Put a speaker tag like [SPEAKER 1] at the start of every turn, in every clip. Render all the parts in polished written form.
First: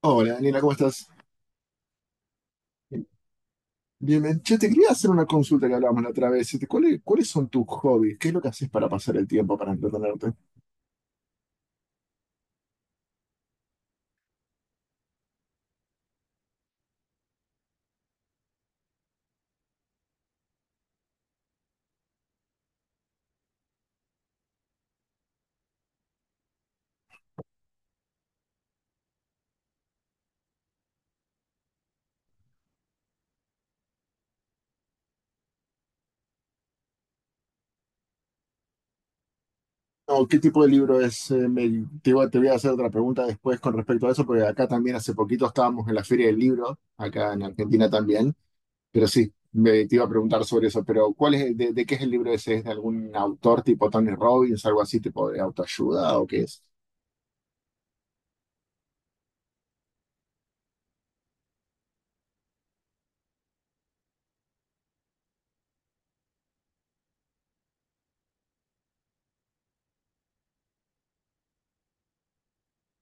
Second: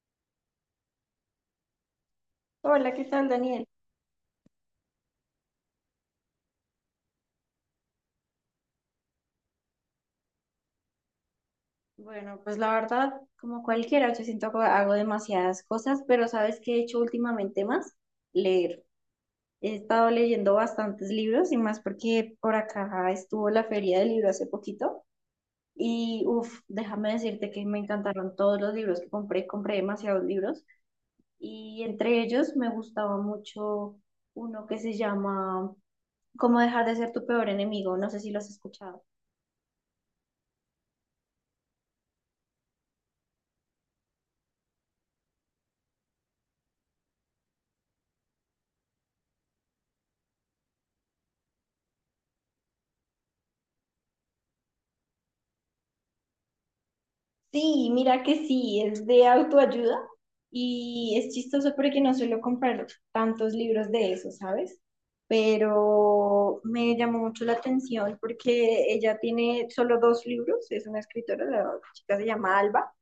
[SPEAKER 1] Hola, Daniela, ¿cómo estás?
[SPEAKER 2] Hola, ¿qué tal, Daniel?
[SPEAKER 1] Bien, bien. Che, te quería hacer una consulta que hablábamos la otra vez. ¿Cuál cuáles son tus hobbies? ¿Qué es lo que haces para pasar el tiempo, para entretenerte?
[SPEAKER 2] Bueno, pues la verdad, como cualquiera, yo siento que hago demasiadas cosas, pero ¿sabes qué he hecho últimamente más? Leer. He estado leyendo bastantes libros y más porque por acá estuvo la feria del libro hace poquito y uff, déjame decirte que me encantaron todos los libros que compré demasiados libros y entre ellos me gustaba mucho uno que se llama Cómo dejar de ser tu peor enemigo, no sé si lo has escuchado.
[SPEAKER 1] No, ¿qué tipo de libro es? Voy a hacer otra pregunta después con respecto a eso, porque acá también hace poquito estábamos en la Feria del Libro, acá en Argentina también. Pero sí, te iba a preguntar sobre eso. Pero ¿cuál es, de qué es el libro ese? ¿Es de algún autor tipo Tony Robbins, algo así, tipo de autoayuda o qué es?
[SPEAKER 2] Sí, mira que sí, es de autoayuda y es chistoso porque no suelo comprar tantos libros de eso, ¿sabes? Pero me llamó mucho la atención porque ella tiene solo dos libros, es una escritora, la chica se llama Alba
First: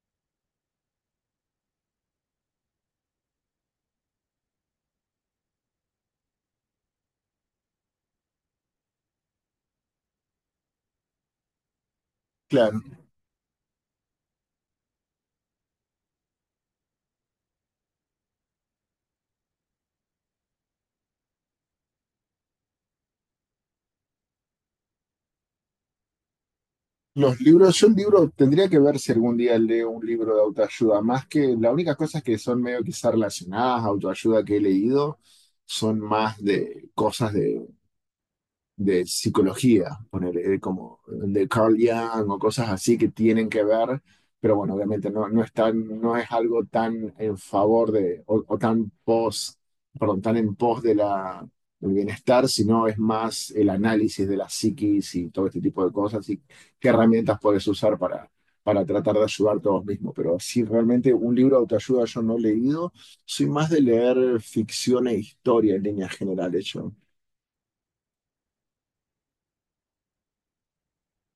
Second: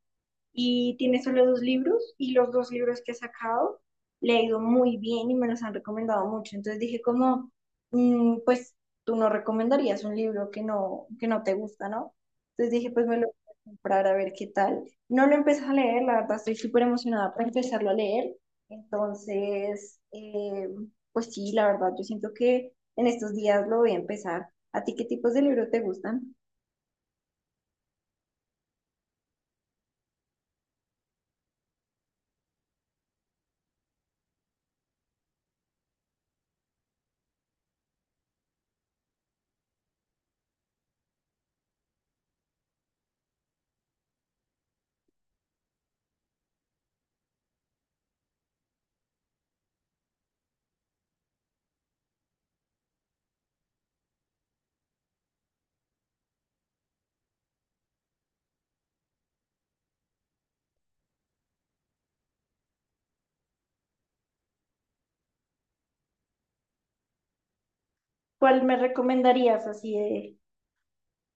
[SPEAKER 2] y tiene solo dos libros y los dos libros que he sacado le ha ido muy bien y me los han recomendado mucho. Entonces dije como, pues tú no recomendarías un libro que no te gusta, ¿no? Entonces dije, pues me lo voy a comprar a ver qué tal. No lo empecé a leer, la verdad estoy súper emocionada para empezarlo a leer. Entonces, pues sí, la verdad yo siento que en estos días lo voy a empezar. ¿A ti qué tipos de libros te gustan?
[SPEAKER 1] Los libros, tendría que ver si algún día leo un libro de autoayuda, más que la única cosa que son medio quizás relacionadas, autoayuda que he leído, son más de cosas de psicología, poner como de Carl Jung o cosas así que tienen que ver, pero bueno, obviamente no, no es algo tan en favor de, o tan pos, perdón, tan en pos de del bienestar, sino es más el análisis de la psiquis y todo este tipo de cosas y qué herramientas puedes usar para tratar de ayudarte a vos mismo. Pero sí, realmente un libro de autoayuda yo no he leído, soy más de leer ficción e historia en líneas generales. Yo
[SPEAKER 2] ¿Cuál me recomendarías así de,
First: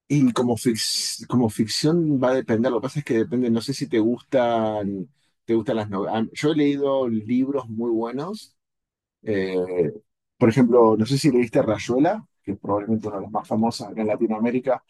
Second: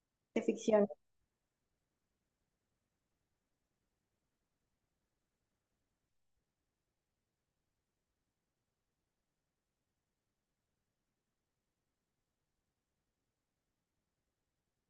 [SPEAKER 1] Y
[SPEAKER 2] de
[SPEAKER 1] como,
[SPEAKER 2] ficción?
[SPEAKER 1] como ficción va a depender, lo que pasa es que depende, no sé si te gustan, te gustan las novelas. Yo he leído libros muy buenos, eh, por ejemplo, no sé si leíste Rayuela, que es probablemente uno de los más famosos acá en Latinoamérica.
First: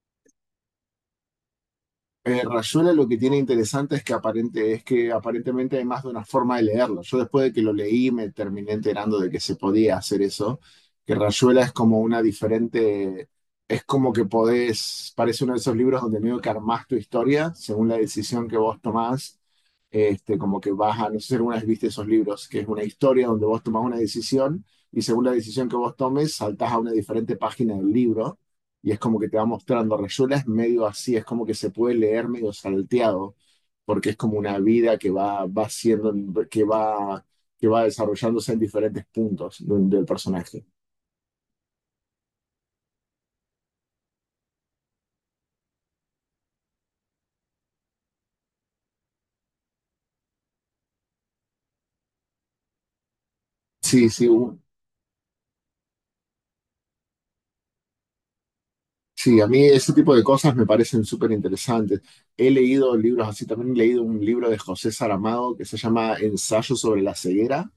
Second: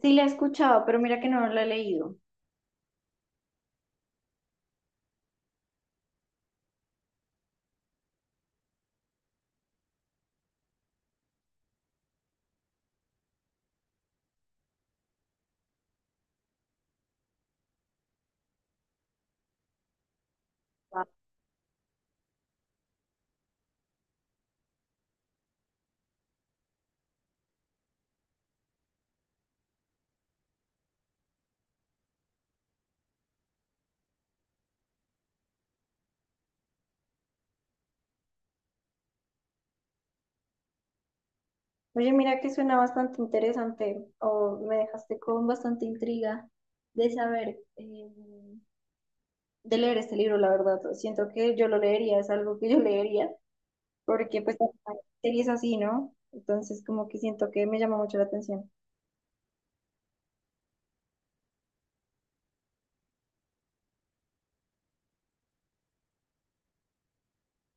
[SPEAKER 2] Sí, la he escuchado, pero mira que no la he leído.
[SPEAKER 1] Rayuela lo que tiene interesante es es que aparentemente hay más de una forma de leerlo. Yo después de que lo leí me terminé enterando de que se podía hacer eso, que Rayuela es como una diferente, es como que podés, parece uno de esos libros donde medio que armás tu historia según la decisión que vos tomás. Como que vas
[SPEAKER 2] Ah.
[SPEAKER 1] a, no sé si alguna vez viste esos libros, que es una historia donde vos tomás una decisión y según la decisión que vos tomes saltás a una diferente página del libro y es como que te va mostrando. Rayuela es medio así, es como que se puede leer medio salteado, porque es como una vida que va, va siendo, que va, que va desarrollándose en diferentes puntos del personaje.
[SPEAKER 2] Oye, mira que suena bastante interesante o me dejaste con bastante intriga de saber, de leer este libro, la verdad. Siento que yo lo leería, es algo que yo leería,
[SPEAKER 1] Sí, sí,
[SPEAKER 2] porque pues
[SPEAKER 1] u-
[SPEAKER 2] hay series así, ¿no? Entonces como que siento que me llama mucho la atención.
[SPEAKER 1] sí, a mí ese tipo de cosas me parecen súper interesantes. He leído libros así, también he leído un libro de José Saramago que se llama Ensayo sobre la ceguera.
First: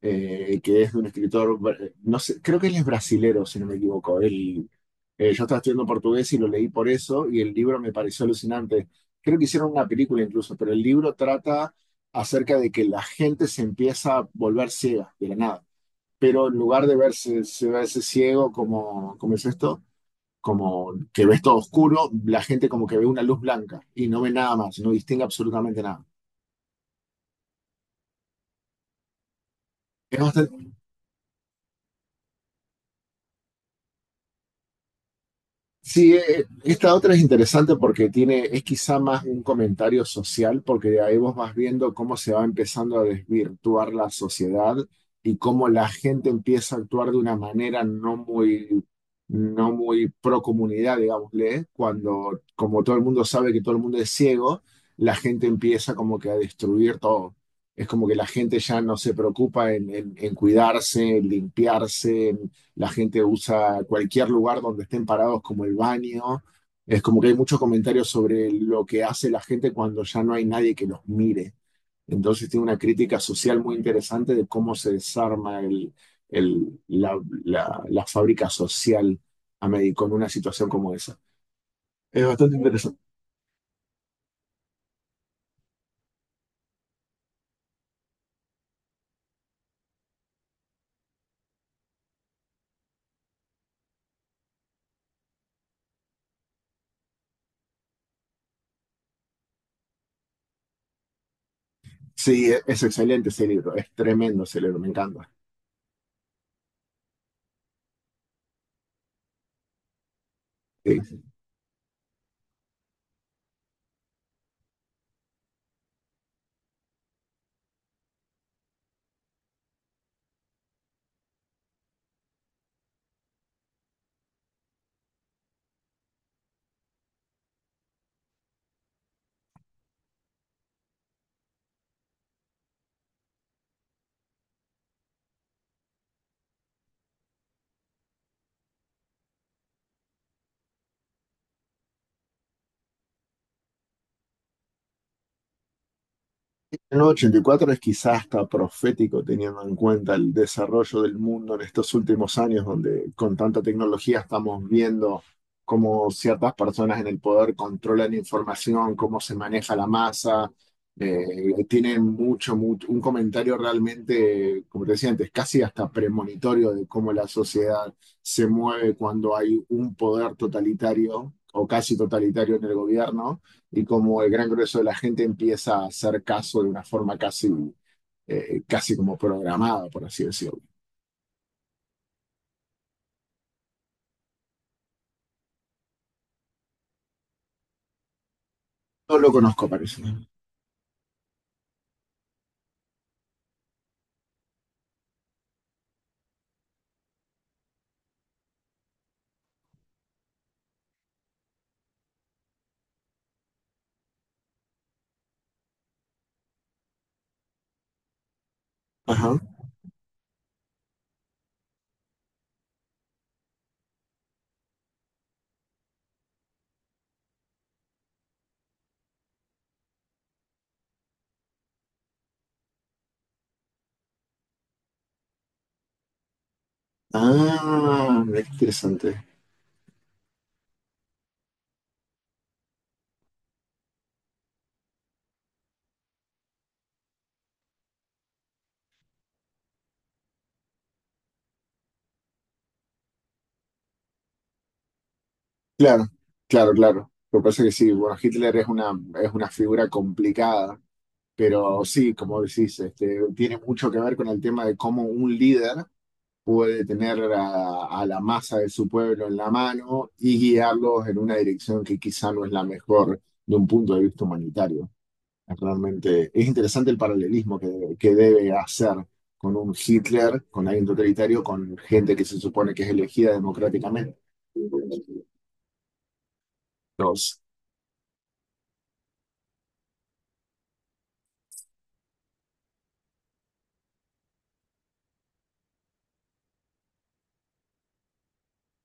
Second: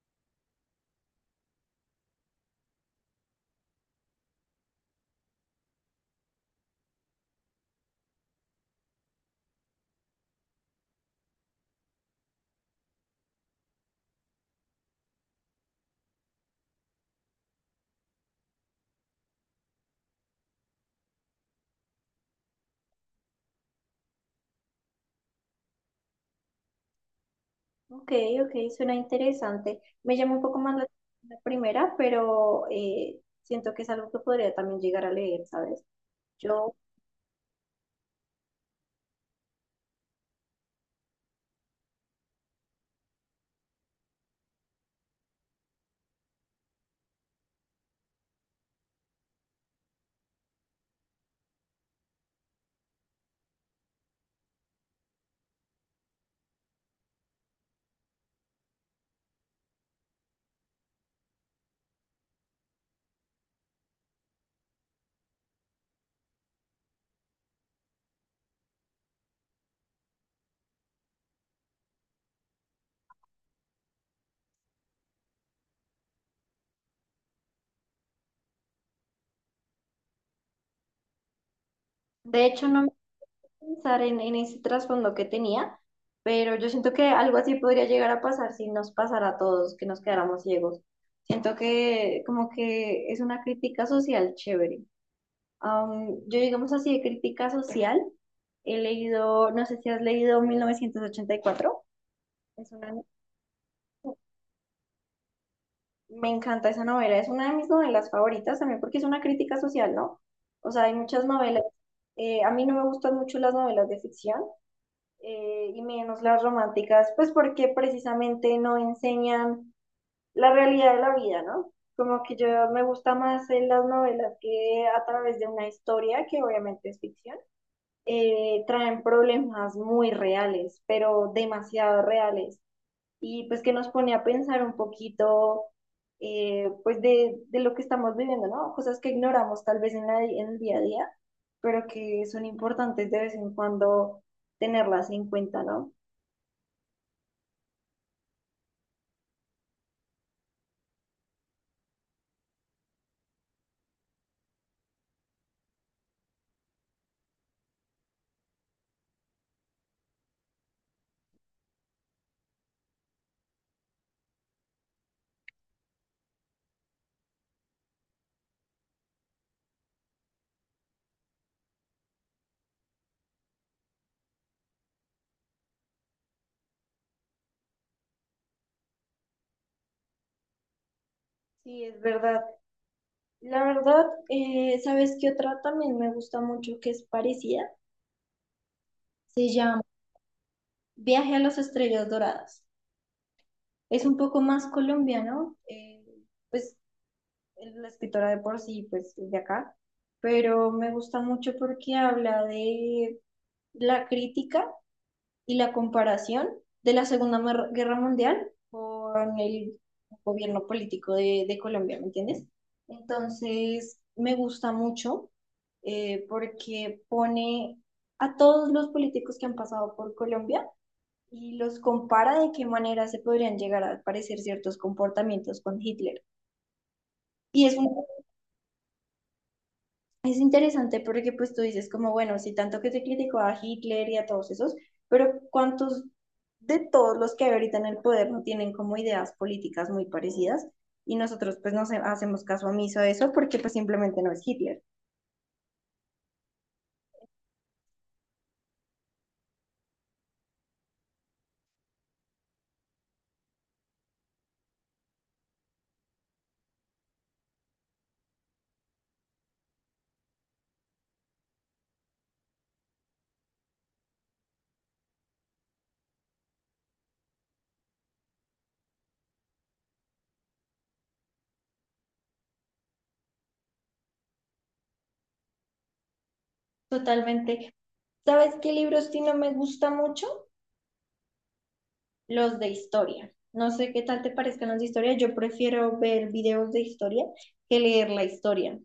[SPEAKER 1] Que es de un escritor, no sé, creo que él es brasilero, si no me equivoco. Yo estaba estudiando portugués y lo leí por eso, y el libro me pareció alucinante. Creo que hicieron una película incluso, pero el libro trata acerca de que la gente se empieza a volver ciega de la nada. Pero en lugar de se verse ciego, como, ¿cómo es esto? Como que ves todo oscuro, la gente como que ve una luz blanca y no ve nada más, no distingue absolutamente nada.
[SPEAKER 2] Ok, ok, suena interesante. Me
[SPEAKER 1] Es
[SPEAKER 2] llama un poco más la, la primera, pero siento que es algo que podría también llegar a leer, ¿sabes?
[SPEAKER 1] Sí,
[SPEAKER 2] Yo,
[SPEAKER 1] esta otra es interesante porque tiene, es quizá más un comentario social, porque ahí vos vas viendo cómo se va empezando a desvirtuar la sociedad y cómo la gente empieza a actuar de una manera no muy, no muy pro comunidad, digámosle, cuando como todo el mundo sabe que todo el mundo es ciego, la gente empieza como que a destruir todo. Es como que la gente ya no se preocupa en cuidarse, en limpiarse, la gente usa cualquier lugar donde estén parados como el baño. Es como que hay muchos comentarios sobre lo que hace la gente cuando ya no hay nadie que los mire. Entonces tiene una crítica social muy interesante de cómo se desarma el- la, la fábrica social con una situación como esa. Es
[SPEAKER 2] de
[SPEAKER 1] bastante
[SPEAKER 2] hecho, no
[SPEAKER 1] interesante.
[SPEAKER 2] pensar en ese trasfondo que tenía, pero yo siento que algo así podría llegar a pasar si nos pasara a todos, que nos quedáramos ciegos. Siento que como que es una crítica social chévere. Yo digamos así de crítica social, he leído, no sé si has leído 1984.
[SPEAKER 1] Sí,
[SPEAKER 2] es
[SPEAKER 1] es
[SPEAKER 2] una,
[SPEAKER 1] excelente ese libro, es tremendo ese libro, me encanta.
[SPEAKER 2] Me encanta esa novela, es una de mis novelas favoritas también porque es una crítica social, ¿no? O sea, hay
[SPEAKER 1] Sí.
[SPEAKER 2] muchas novelas, a mí no me gustan mucho las novelas de ficción, y menos las románticas, pues porque precisamente no enseñan la realidad de la vida, ¿no? Como que yo me gusta más en las novelas que a través de una historia, que obviamente es ficción, traen problemas muy reales, pero demasiado reales, y pues que nos pone a pensar un poquito, pues de lo que estamos viviendo, ¿no? Cosas que ignoramos tal vez en el día a día, pero que son importantes de vez en cuando tenerlas en cuenta, ¿no?
[SPEAKER 1] En El 84 es quizás hasta profético teniendo en cuenta el desarrollo del mundo en estos últimos años, donde con tanta tecnología estamos viendo cómo ciertas personas en el poder controlan información, cómo se maneja la masa. Tienen un comentario realmente, como te decía antes, casi hasta premonitorio de cómo la sociedad se mueve cuando hay un poder totalitario o casi totalitario en el gobierno y como el gran grueso de la gente empieza a hacer caso de una forma casi como programada, por así decirlo.
[SPEAKER 2] Sí, es verdad. La verdad, ¿sabes qué otra también me gusta mucho que es parecida?
[SPEAKER 1] No lo
[SPEAKER 2] Se
[SPEAKER 1] conozco,
[SPEAKER 2] llama
[SPEAKER 1] parece.
[SPEAKER 2] Viaje a las Estrellas Doradas. Es un poco más colombiano, pues la escritora de por sí, pues es de acá, pero me gusta mucho porque habla de la crítica y la comparación de la Segunda Guerra Mundial
[SPEAKER 1] Ajá.
[SPEAKER 2] con el gobierno político de Colombia, ¿me entiendes? Entonces, me gusta mucho porque pone a todos los políticos que han pasado por Colombia y los compara de qué manera se podrían llegar a parecer ciertos comportamientos con Hitler. Y es un
[SPEAKER 1] Ah, mira qué interesante.
[SPEAKER 2] Es interesante porque pues tú dices como, bueno, si tanto que se criticó a Hitler y a todos esos, pero ¿cuántos de todos los que hay ahorita en el poder no tienen como ideas políticas muy parecidas? Y nosotros pues no se- hacemos caso omiso a eso porque pues simplemente no es Hitler.
[SPEAKER 1] Claro, claro, claro. Lo que pasa es que sí, bueno, es una figura complicada, pero sí, como decís, tiene mucho que ver con el tema de cómo un líder puede tener a la masa de su pueblo en la mano y guiarlos en una dirección que quizá no es la mejor de un punto de vista humanitario. Realmente es interesante el paralelismo que debe hacer con un Hitler, con alguien totalitario, con gente que se supone que es elegida democráticamente. Dos.
[SPEAKER 2] Totalmente. ¿Sabes qué libros sí no me gusta mucho? Los de historia. No sé qué tal te parezcan los de historia, yo prefiero ver videos de historia que leer la historia.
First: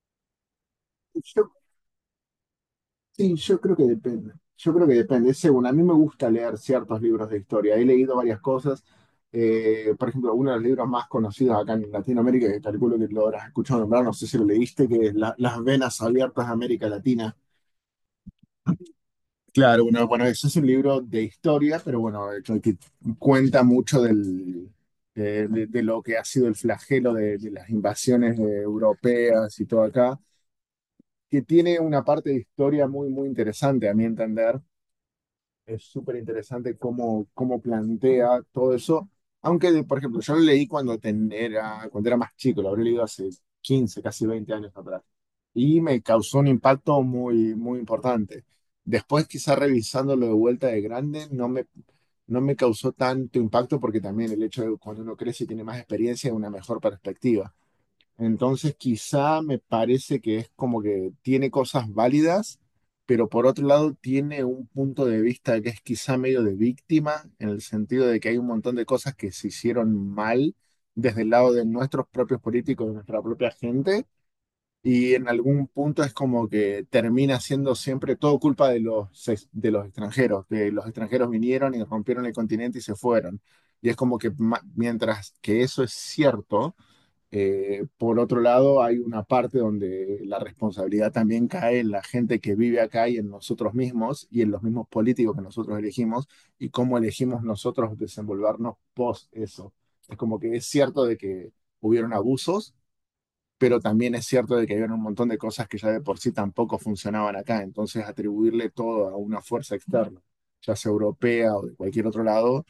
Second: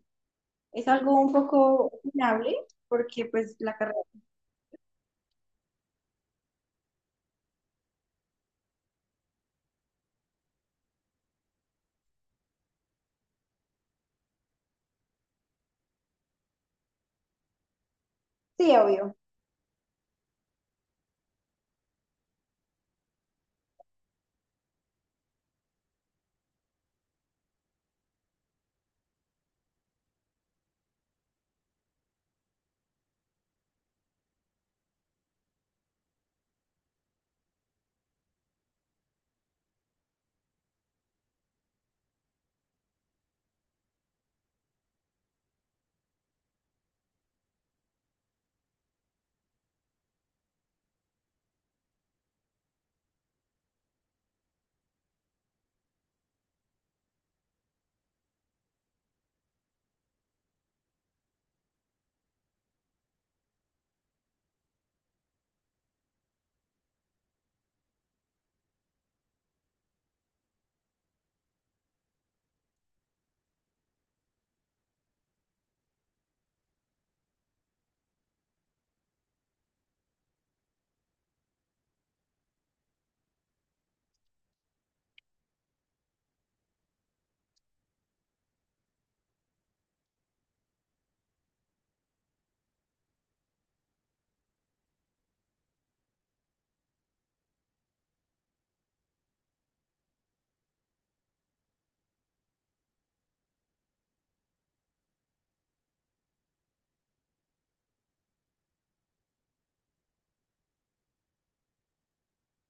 [SPEAKER 2] Es algo un
[SPEAKER 1] Yo,
[SPEAKER 2] poco opinable porque
[SPEAKER 1] sí,
[SPEAKER 2] pues
[SPEAKER 1] yo creo
[SPEAKER 2] la
[SPEAKER 1] que
[SPEAKER 2] carrera.
[SPEAKER 1] depende. Yo creo que depende. Es según, a mí me gusta leer ciertos libros de historia. He leído varias cosas. Por ejemplo, uno de los libros más conocidos acá en Latinoamérica, que calculo que lo habrás escuchado nombrar, no sé si lo leíste, que es Las venas abiertas de América Latina.
[SPEAKER 2] Sí, obvio.
[SPEAKER 1] Claro, bueno, bueno, eso es un libro de historia, pero bueno, que cuenta mucho de lo que ha sido el flagelo de las invasiones europeas y todo acá, que tiene una parte de historia muy, muy interesante, a mi entender, es súper interesante cómo, cómo plantea todo eso. Por ejemplo, yo lo leí cuando era más chico, lo habré leído hace 15 casi 20 años atrás. Y me causó un impacto muy, muy importante. Después, quizá revisándolo de vuelta de grande, no me causó tanto impacto porque también el hecho de cuando uno crece y tiene más experiencia, una mejor perspectiva. Entonces, quizá me parece que es como que tiene cosas válidas, pero por otro lado tiene un punto de vista que es quizá medio de víctima, en el sentido de que hay un montón de cosas que se hicieron mal desde el lado de nuestros propios políticos, de nuestra propia gente, y en algún punto es como que termina siendo siempre todo culpa de de los extranjeros, que los extranjeros vinieron y rompieron el continente y se fueron. Y es como que mientras que eso es cierto, por otro lado, hay una parte donde la responsabilidad también cae en la gente que vive acá y en nosotros mismos y en los mismos políticos que nosotros elegimos y cómo elegimos nosotros desenvolvernos post eso. Es como que es cierto de que hubieron abusos, pero también es cierto de que había un montón de cosas que ya de por sí tampoco funcionaban acá, entonces atribuirle todo a una fuerza externa, ya sea europea o de cualquier otro lado,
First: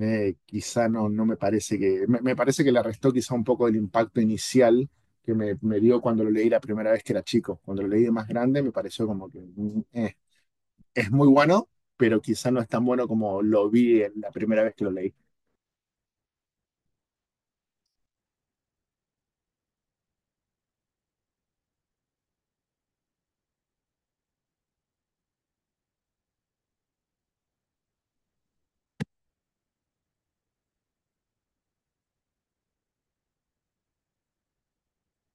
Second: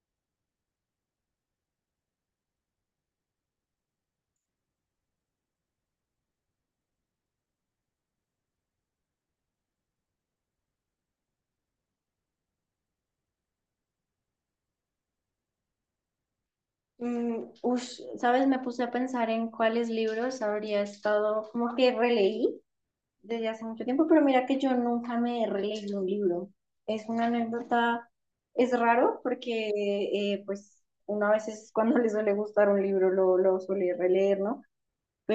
[SPEAKER 1] quizá no, no me parece me parece que le restó quizá un poco el impacto inicial que me dio cuando lo leí la primera vez que era chico, cuando lo leí de más grande me pareció como que es muy bueno, pero quizá no es tan bueno como lo vi en la primera vez que lo leí.
[SPEAKER 2] Ush, ¿sabes? Me puse a pensar en cuáles libros habría estado, como que releí desde hace mucho tiempo, pero mira que yo nunca me he releído un libro. Es una anécdota, es raro porque pues uno a veces cuando le suele gustar un libro lo suele releer, ¿no?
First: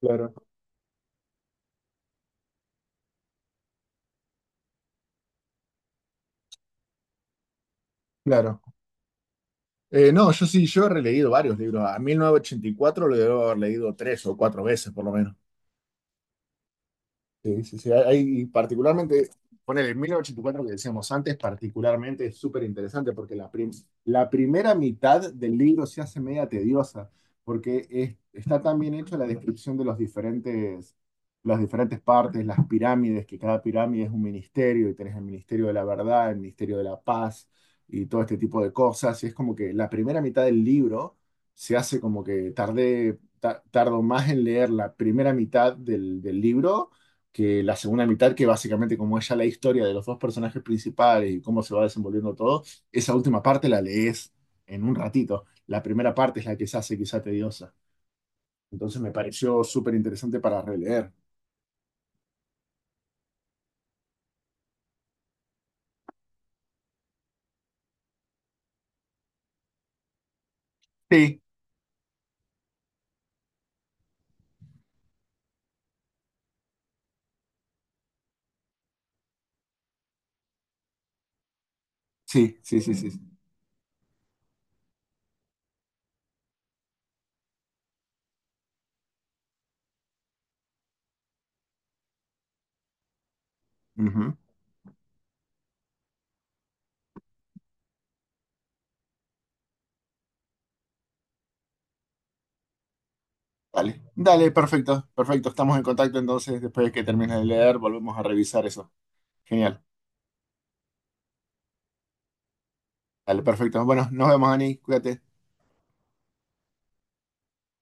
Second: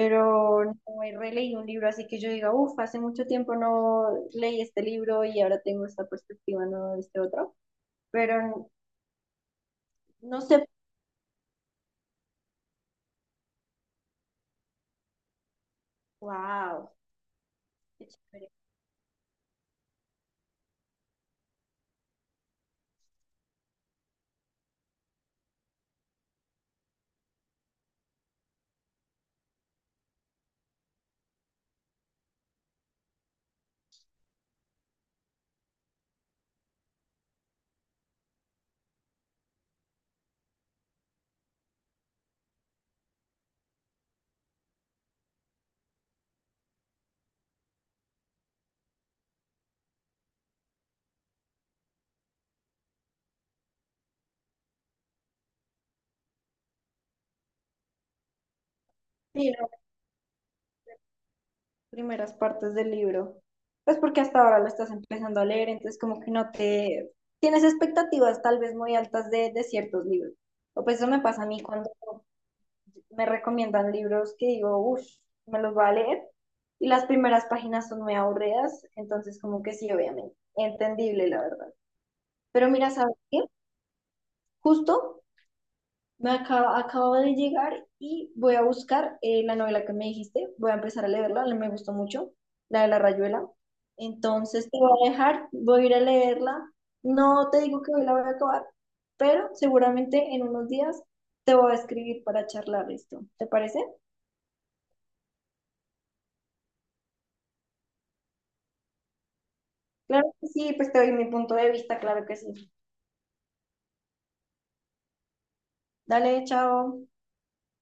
[SPEAKER 1] Claro,
[SPEAKER 2] no he releído un libro así que yo diga, uff, hace mucho tiempo no leí este libro y ahora tengo esta perspectiva, no este otro, pero
[SPEAKER 1] claro. No,
[SPEAKER 2] no sé,
[SPEAKER 1] yo he releído varios libros. A 1984 lo debo haber leído 3 o 4 veces, por lo menos.
[SPEAKER 2] wow,
[SPEAKER 1] Sí, sí, sí.
[SPEAKER 2] qué
[SPEAKER 1] Hay,
[SPEAKER 2] chévere.
[SPEAKER 1] particularmente, poner el 1984 que decíamos antes, particularmente es súper interesante porque la primera mitad del libro se hace media tediosa porque está tan bien hecha la descripción de los diferentes, las diferentes partes, las pirámides, que cada pirámide es un ministerio y tenés el Ministerio de la Verdad, el Ministerio de la Paz y todo este tipo de cosas. Y es como que la primera mitad del libro se hace como que tardo más en leer la primera mitad del libro que la segunda mitad, que básicamente como es ya la historia de los dos personajes principales y cómo se va desenvolviendo todo, esa última parte la lees en un ratito. La primera parte es la que se hace quizá tediosa. Entonces me
[SPEAKER 2] Sí,
[SPEAKER 1] pareció
[SPEAKER 2] las
[SPEAKER 1] súper interesante para releer.
[SPEAKER 2] primeras partes del libro, pues porque hasta ahora lo estás empezando a leer, entonces como que no te, tienes expectativas tal vez muy altas de ciertos libros, o pues eso me
[SPEAKER 1] Sí,
[SPEAKER 2] pasa a mí cuando me recomiendan libros que digo, uff, me los voy a leer. Y las primeras páginas son muy aburridas, entonces como que sí, obviamente, entendible la verdad.
[SPEAKER 1] sí,
[SPEAKER 2] Pero
[SPEAKER 1] sí,
[SPEAKER 2] mira,
[SPEAKER 1] sí, sí.
[SPEAKER 2] ¿sabes
[SPEAKER 1] Sí.
[SPEAKER 2] qué? Justo acabo de llegar y voy a buscar la novela que me dijiste, voy a empezar a leerla, me gustó mucho, la de La Rayuela.
[SPEAKER 1] Ujú.
[SPEAKER 2] Entonces te voy a dejar, voy a ir a leerla. No te digo que hoy la voy a acabar, pero seguramente en unos días te voy a escribir para charlar esto. ¿Te parece?
[SPEAKER 1] Dale, dale, perfecto, perfecto. Estamos en contacto entonces, después de que termines de leer, volvemos a revisar eso. Genial.
[SPEAKER 2] Claro que sí, pues te doy mi punto de vista, claro que sí.
[SPEAKER 1] Dale, perfecto. Bueno, nos vemos, Ani. Cuídate.
[SPEAKER 2] Dale, chao.